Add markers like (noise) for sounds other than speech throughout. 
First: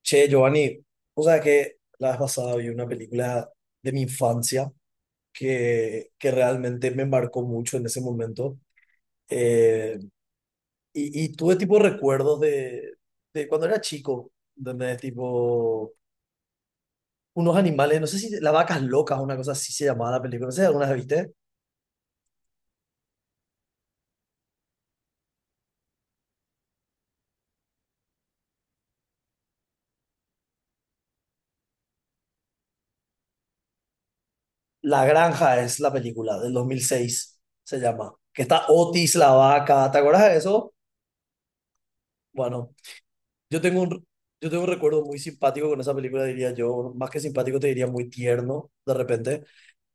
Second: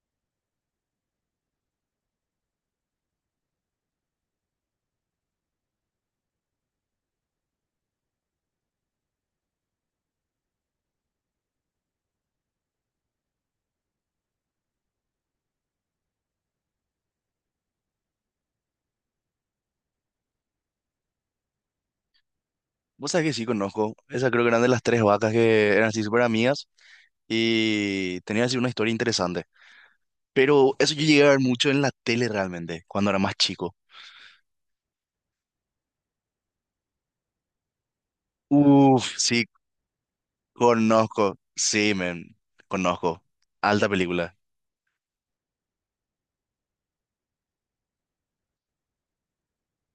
Che, Giovanni, o sea que la vez pasada vi una película de mi infancia que realmente me marcó mucho en ese momento. Eh, y tuve tipo recuerdos de cuando era chico, donde tipo unos animales, no sé si La Vacas Locas o una cosa así se llamaba la película, no sé si alguna vez viste. Vos sabés que sí conozco. Esa creo que eran de las tres vacas que eran así súper amigas y tenían así una historia interesante. Pero eso yo llegué a ver mucho en la tele realmente, cuando era más chico. La Granja es la película del 2006 se llama. Que está Otis Uf, la sí, vaca, ¿te acuerdas de eso? conozco. Sí, men, Bueno, conozco. Yo tengo Alta un, película. yo tengo un recuerdo muy simpático con esa película, diría yo, más que simpático, te diría muy tierno, de repente.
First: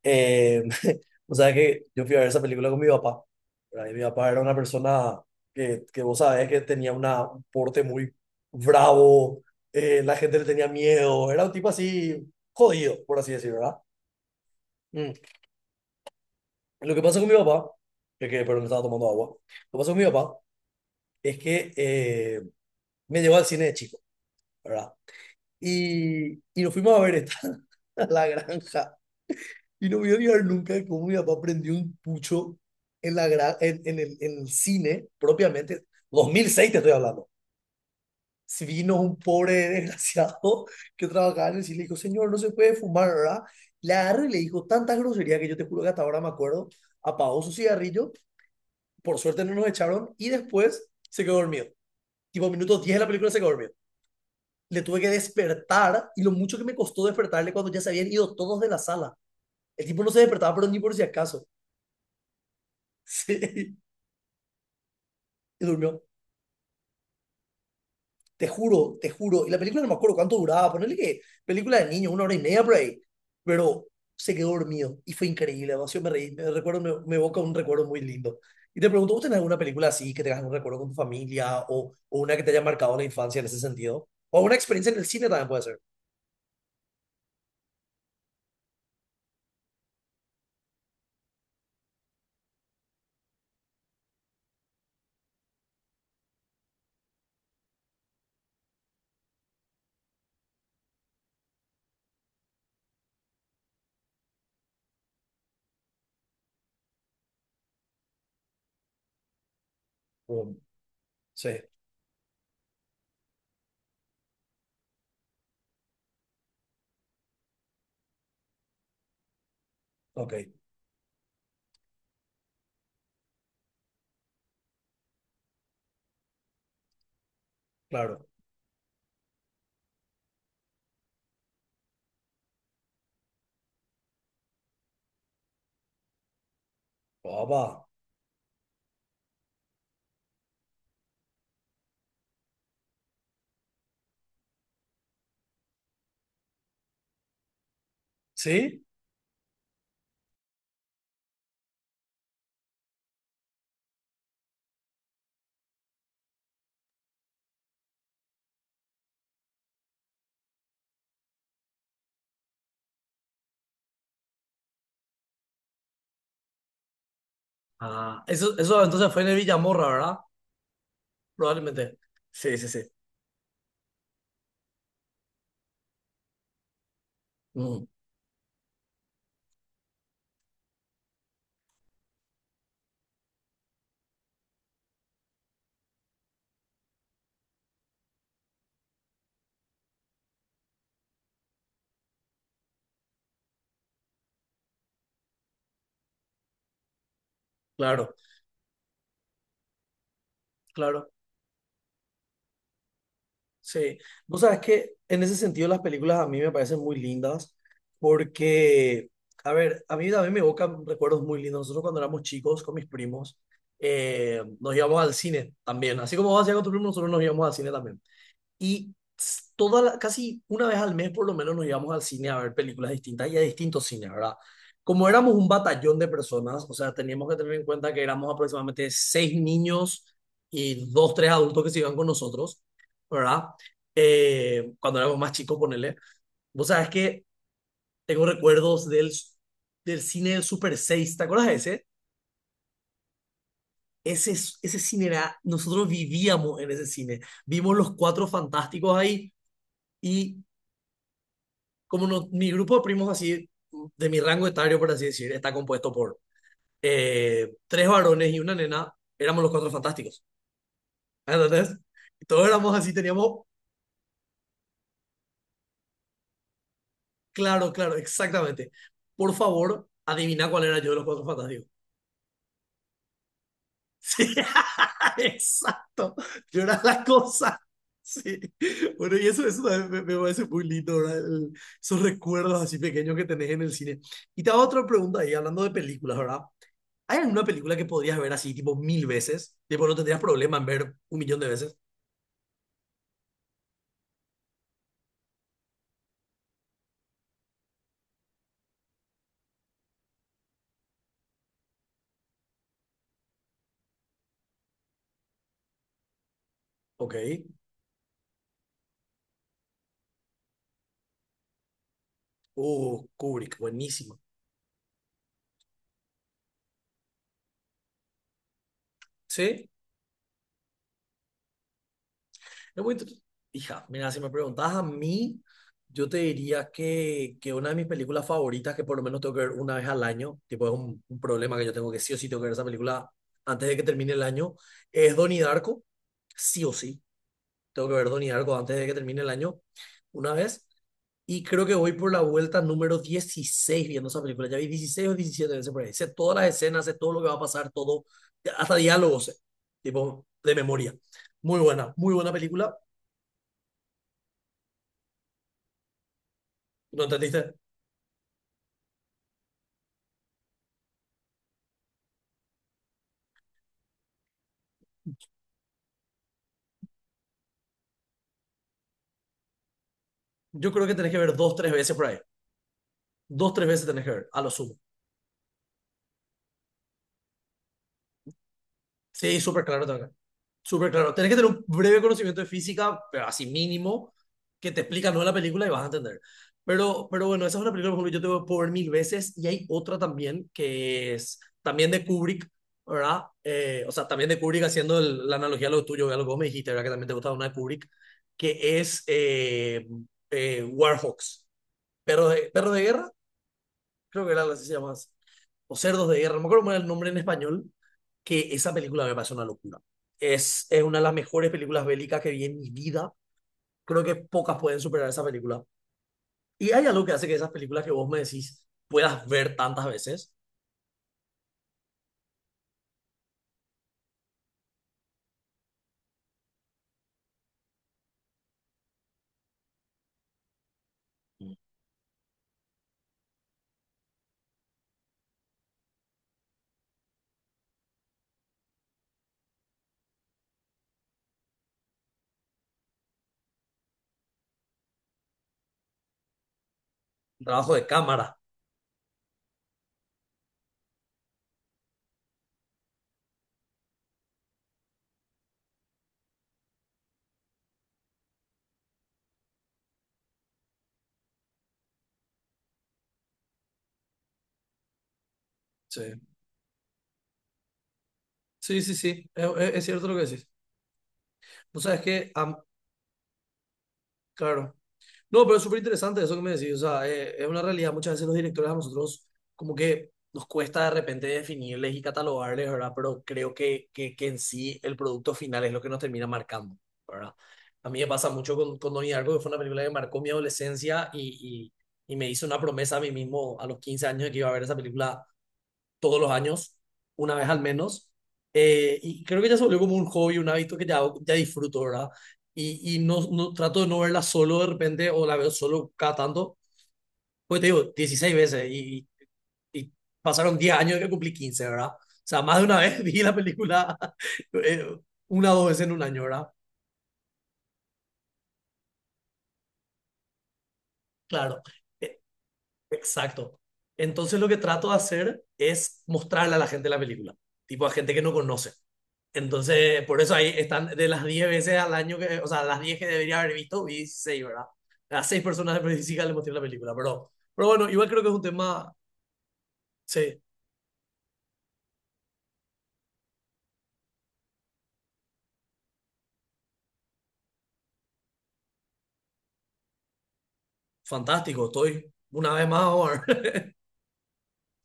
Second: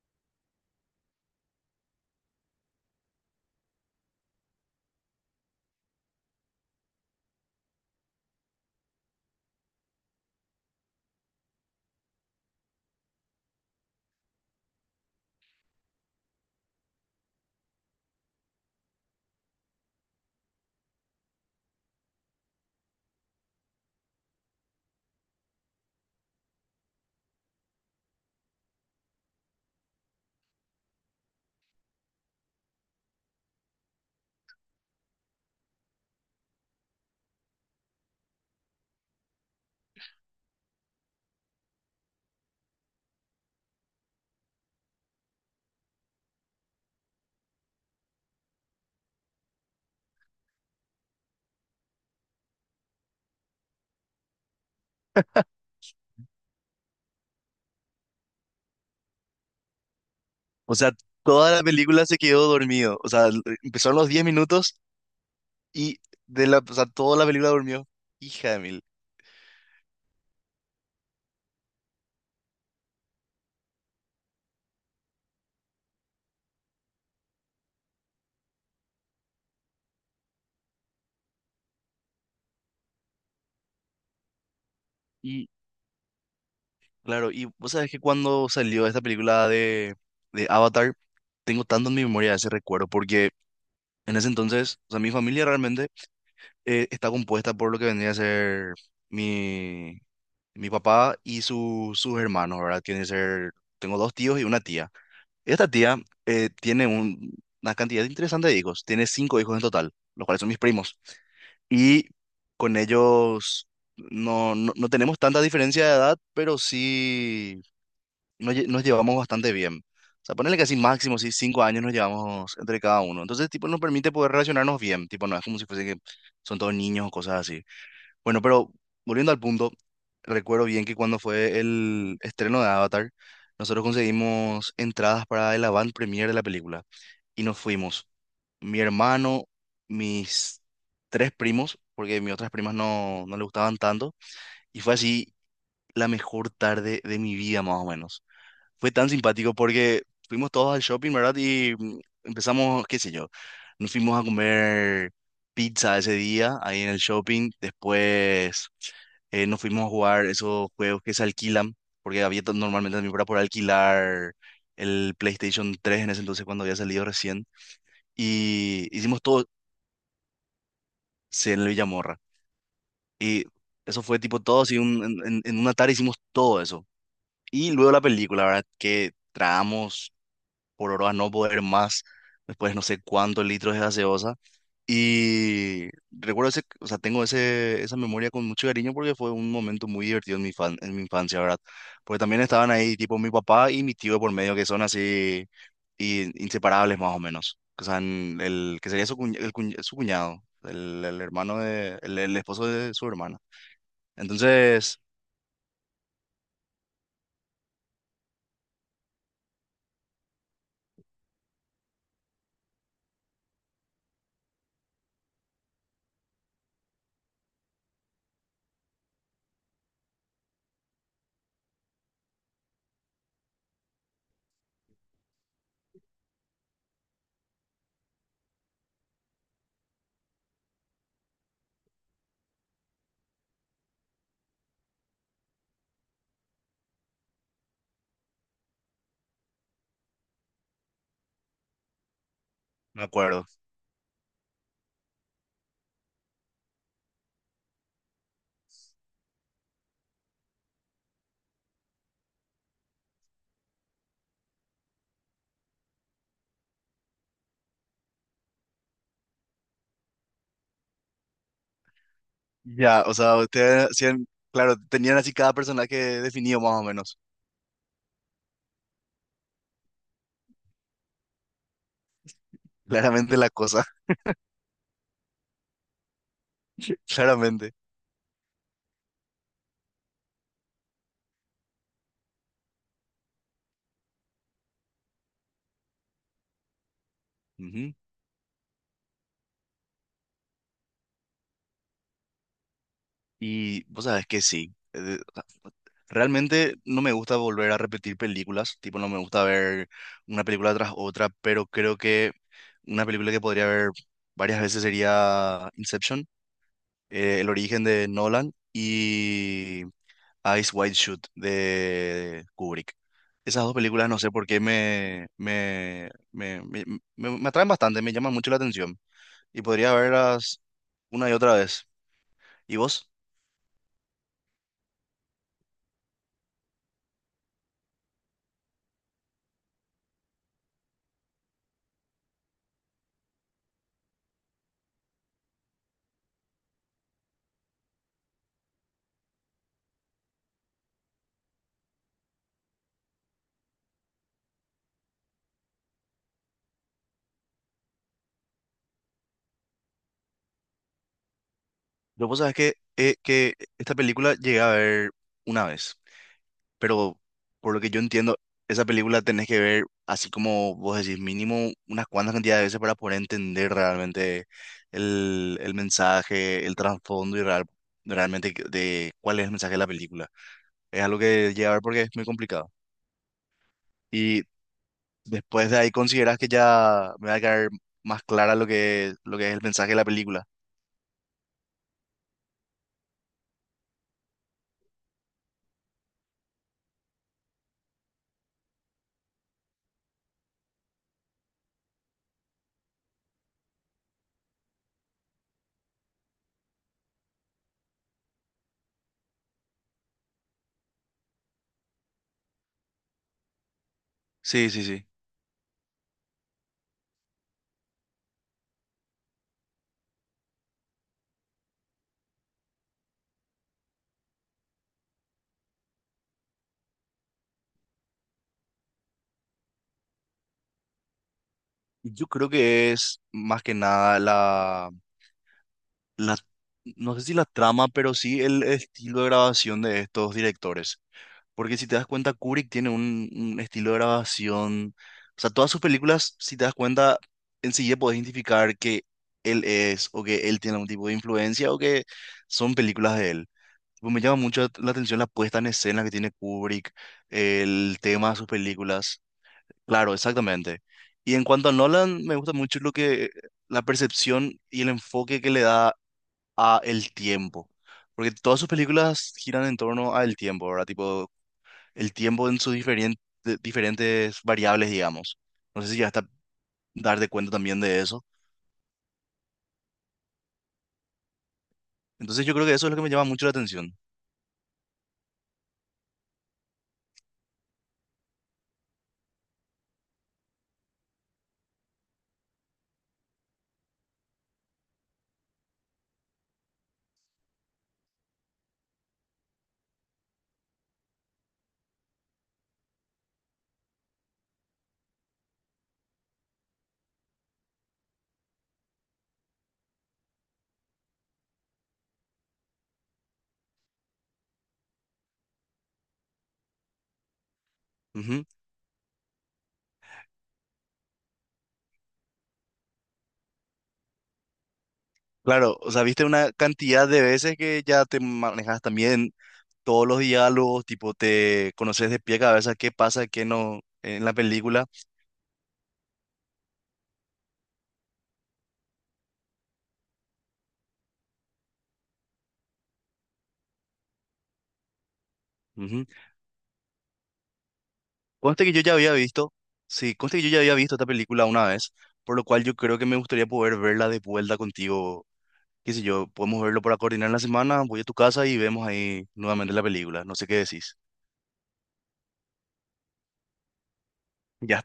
Eh, (laughs) o sea que yo fui a ver esa película con mi papá, ¿verdad? Y mi papá era una persona que vos sabés que tenía un porte muy bravo, la gente le tenía miedo, era un tipo así jodido, por así decirlo, ¿verdad? Mm. Lo que pasa con mi papá, que perdón, estaba tomando agua, lo que pasa con mi papá es que me llevó al cine de chico, ¿verdad? Y nos fuimos a ver esta. (laughs) a la granja. Y no voy a olvidar nunca de cómo mi papá prendió un pucho en, la gra- en el cine, propiamente. 2006 te estoy hablando. Si vino un pobre (laughs) desgraciado que trabajaba en el cine y le dijo, señor, no se puede fumar, ¿verdad? Le agarró y le dijo tantas groserías que yo te juro que hasta ahora me acuerdo. Apagó su cigarrillo, por suerte no nos echaron y después se quedó dormido. Tipo, minutos 10 de la película se quedó dormido. Le tuve que despertar y lo mucho que me costó despertarle cuando ya se habían ido todos de la sala. El tipo no se despertaba, pero O ni sea, por si acaso. toda la película se quedó dormido. (laughs) O sea, Sí, empezaron los 10 minutos y y durmió. de o sea, toda la película durmió. Te Hija de mil. juro, te juro. Y la película no me acuerdo cuánto duraba. Ponerle que película de niño, una hora y media por ahí. Pero se quedó dormido y fue increíble. Demasiado me reí. Me evoca un recuerdo muy lindo. Y te pregunto, ¿vos tenés alguna película así que tengas un recuerdo con tu familia o una que te haya marcado la infancia en ese sentido? O una experiencia en el cine también puede ser. Claro, y vos sabés que cuando salió esta película de Avatar, tengo tanto en mi memoria ese recuerdo, porque en ese entonces, o sea, mi familia realmente está compuesta por lo que vendría a ser mi, mi papá y sus hermanos, ¿verdad? Tiene que ser, tengo 2 tíos y una tía. Esta tía tiene una cantidad interesante de hijos, tiene 5 hijos en total, los cuales son mis Um, primos. sí, Y con ellos no tenemos tanta diferencia de edad, pero sí nos llevamos bastante bien. O ok, sea, ponerle que así máximo, sí, 5 años nos llevamos entre cada uno. Entonces, tipo, nos permite poder relacionarnos bien. Tipo, no es como si fuese que son todos niños o cosas así. claro. Bueno, pero volviendo al punto, recuerdo bien que cuando fue el estreno de Avatar, nosotros conseguimos entradas para el avant premiere de la película. Y nos Papá. fuimos. Mi hermano, mis tres primos, porque mis otras primas no le gustaban tanto. Y fue así la mejor tarde de mi vida, más o menos. ¿Sí? Fue tan simpático porque fuimos todos al shopping, ¿verdad? Y empezamos, qué sé yo, nos fuimos a comer pizza ese día ahí en el shopping. Después nos fuimos a jugar esos juegos que se alquilan, porque había normalmente también para por alquilar el PlayStation 3 en ese entonces cuando había salido recién. Ah, eso Y entonces fue hicimos en el todo Villamorra, ¿verdad? sí, en el Probablemente. Villamorra. Sí, sí, sí. Y eso fue tipo todo, así en, en una tarde hicimos todo eso. Y Mm, luego la película, ¿verdad? Que tragamos por hora a no poder más, después no sé cuántos litros de gaseosa. Y recuerdo ese, o sea, tengo ese, esa memoria con mucho cariño porque fue un momento muy divertido en en mi infancia, ¿verdad? Porque también estaban ahí tipo mi papá y mi tío por medio, que son así inseparables más o menos. O sea, claro, en el que sería su cuñado, claro. el hermano de el esposo de su hermana. Sí, vos sabes que Entonces, en ese sentido las películas a mí me parecen muy lindas porque, a ver, a mí también me evocan recuerdos muy lindos. Nosotros cuando éramos chicos con mis primos nos íbamos al cine también. Así como vos hacías con tus primos, nosotros nos íbamos al cine también. Y casi una vez al mes por lo menos nos íbamos al cine a ver películas distintas y a distintos cines, ¿verdad? Como éramos un batallón de personas, o sea, teníamos que tener en cuenta que éramos aproximadamente seis niños y dos, tres adultos que se iban con nosotros, ¿verdad? Cuando éramos más chicos, ponele. Vos sabés que tengo recuerdos del cine del Super seis, ¿te acuerdas de ese? me acuerdo. Ese, ese cine era, nosotros vivíamos en ese cine. Vimos los cuatro fantásticos ahí y como no- mi grupo de primos así, de mi rango etario, por así decir, está compuesto por tres varones y una nena, éramos los cuatro fantásticos. ¿Entendés? Y todos éramos así, Ya, o sea, teníamos, ustedes hacían, claro, tenían así cada personaje definido más o menos. claro, claro, exactamente. Por favor, adivina cuál era yo de los cuatro fantásticos. (laughs) (laughs) Claramente la cosa. Sí, (laughs) exacto. Yo era (laughs) la cosa. Claramente. Sí. Bueno, y eso también me parece muy lindo, ¿verdad? Esos recuerdos así pequeños que tenés en el cine. Y te hago otra pregunta ahí, hablando de películas, ¿verdad? ¿Hay alguna película que Ujú. podrías ver así, tipo, 1000 veces? Tipo, no tendrías problema en ver un millón de veces. Y vos sabes que sí. Realmente no me gusta volver a repetir películas, tipo no me gusta ver una película tras otra, pero creo que una película que podría ver varias veces sería Inception, Ok. El origen de Nolan y Eyes Wide Shut de Kubrick. Kubrick, Esas dos películas buenísimo. no sé por qué me atraen bastante, me llaman mucho la atención y ¿Sí? podría verlas una y otra vez. ¿Y Es muy vos? inter- Hija, mira, si me preguntas a mí, yo te diría que una de mis películas favoritas, que por lo menos tengo que ver una vez al año, tipo, es un problema que yo tengo que sí o sí tengo que ver esa película antes de que termine el año, es Donnie Darko, sí o sí. Tengo que ver Donnie Darko antes de que termine el año, una vez. Y creo que voy por la vuelta número 16 viendo esa película. Ya vi 16 o 17 veces por ahí. Sé todas las escenas, sé todo lo que va a pasar, todo, hasta diálogos, sé, tipo, de memoria. Muy Yo buena vos sabés película. Que esta película llegué a ver una vez, ¿No pero entendiste? por lo que yo entiendo, esa película tenés que ver, así como vos decís, mínimo unas cuantas cantidades de veces para poder entender realmente el mensaje, el trasfondo y realmente de cuál es el mensaje de la película. Yo creo que Es tenés que algo ver que dos, llegué a tres ver veces porque por es ahí. muy complicado. Dos, tres veces tenés que ver, a Y lo sumo. después de ahí considerás que ya me va a quedar más clara lo lo Sí, que es el súper claro, mensaje de la tengo película. Súper claro. Tenés que tener un breve conocimiento de física, pero así mínimo, que te explica no la película y vas a entender. Pero bueno, esa es una película, por ejemplo, yo te voy a poner 1000 veces y hay otra también que es también de Kubrick, ¿verdad? O sea, también de Kubrick haciendo la analogía a lo tuyo, a lo que vos me dijiste, ¿verdad? Que también te gustaba una de Kubrick, que es Warhawks, perro de guerra, creo que era así Sí, se sí, llama sí. o Cerdos de Guerra, no me acuerdo cómo era el nombre en español, que esa película me parece una locura. Es una de las mejores películas bélicas que vi en mi vida. Creo que pocas pueden superar esa película. Y hay algo que hace que esas películas que vos me decís puedas ver tantas veces, Yo creo que es más que nada la, no sé si la trama, pero sí el estilo de grabación de estos directores. Porque si te das cuenta, Kubrick tiene un estilo de grabación. O sea, todas sus películas, si te das cuenta, enseguida podés identificar que él es, o que él tiene algún tipo de influencia, o que son películas de él. Tipo, me llama mucho la atención la puesta en escena que tiene Kubrick, un trabajo de el tema de cámara. sus películas. Claro, exactamente. Y en cuanto a Nolan, me gusta mucho lo que la percepción y el enfoque que le da a el tiempo. Porque todas sus películas giran en torno al tiempo, ¿verdad? Tipo, el tiempo en sus diferentes variables, digamos. No sé si Sí, ya está darte cuenta también de eso. sí, sí, sí. Es cierto lo que decís. Vos sabés que, Entonces yo creo que eso es lo que me llama mucho la atención. claro, no, pero es súper interesante eso que me decís. O sea, es una realidad. Muchas veces los directores a nosotros como que nos cuesta de repente definirles y catalogarles, ¿verdad? Pero creo que en sí el producto final es lo que nos termina marcando, ¿verdad? A mí me pasa mucho con Donnie Darko, que fue una película que marcó mi adolescencia y me hizo una promesa a mí mismo a los 15 años de que iba a ver esa película todos los años, una vez al menos. Y creo que ya se volvió como un hobby, un hábito que ya disfruto, ¿verdad? Y no trato de no verla solo de repente o la veo solo cada tanto. Pues te digo, dieciséis Ujú. veces y pasaron 10 años de que cumplí 15, ¿verdad? O sea, más de una vez (laughs) vi la película (laughs) eh, una o dos Claro, veces o en un sea, año, viste ¿verdad? una cantidad de veces que ya te manejas también todos los diálogos, tipo, Claro. te conoces Eh, de pie a cabeza qué pasa, qué Exacto. no en la Entonces lo que película. trato de hacer es mostrarle a la gente la película, tipo a gente que no conoce. Entonces, por eso ahí están de las 10 veces al año que, o sea, las 10 que debería haber visto, vi 6, ¿verdad? A 6 personas de Previsica le mostré la película, pero bueno, igual creo que es un Conste que yo tema, ya había visto, sí, conste sí, que yo ya había visto esta película una vez, por lo cual yo creo que me gustaría poder verla de vuelta contigo. Qué sé yo, podemos verlo para coordinar la semana, voy a tu casa y vemos ahí nuevamente la película. No sé qué decís. fantástico, estoy una vez más, Omar. Ya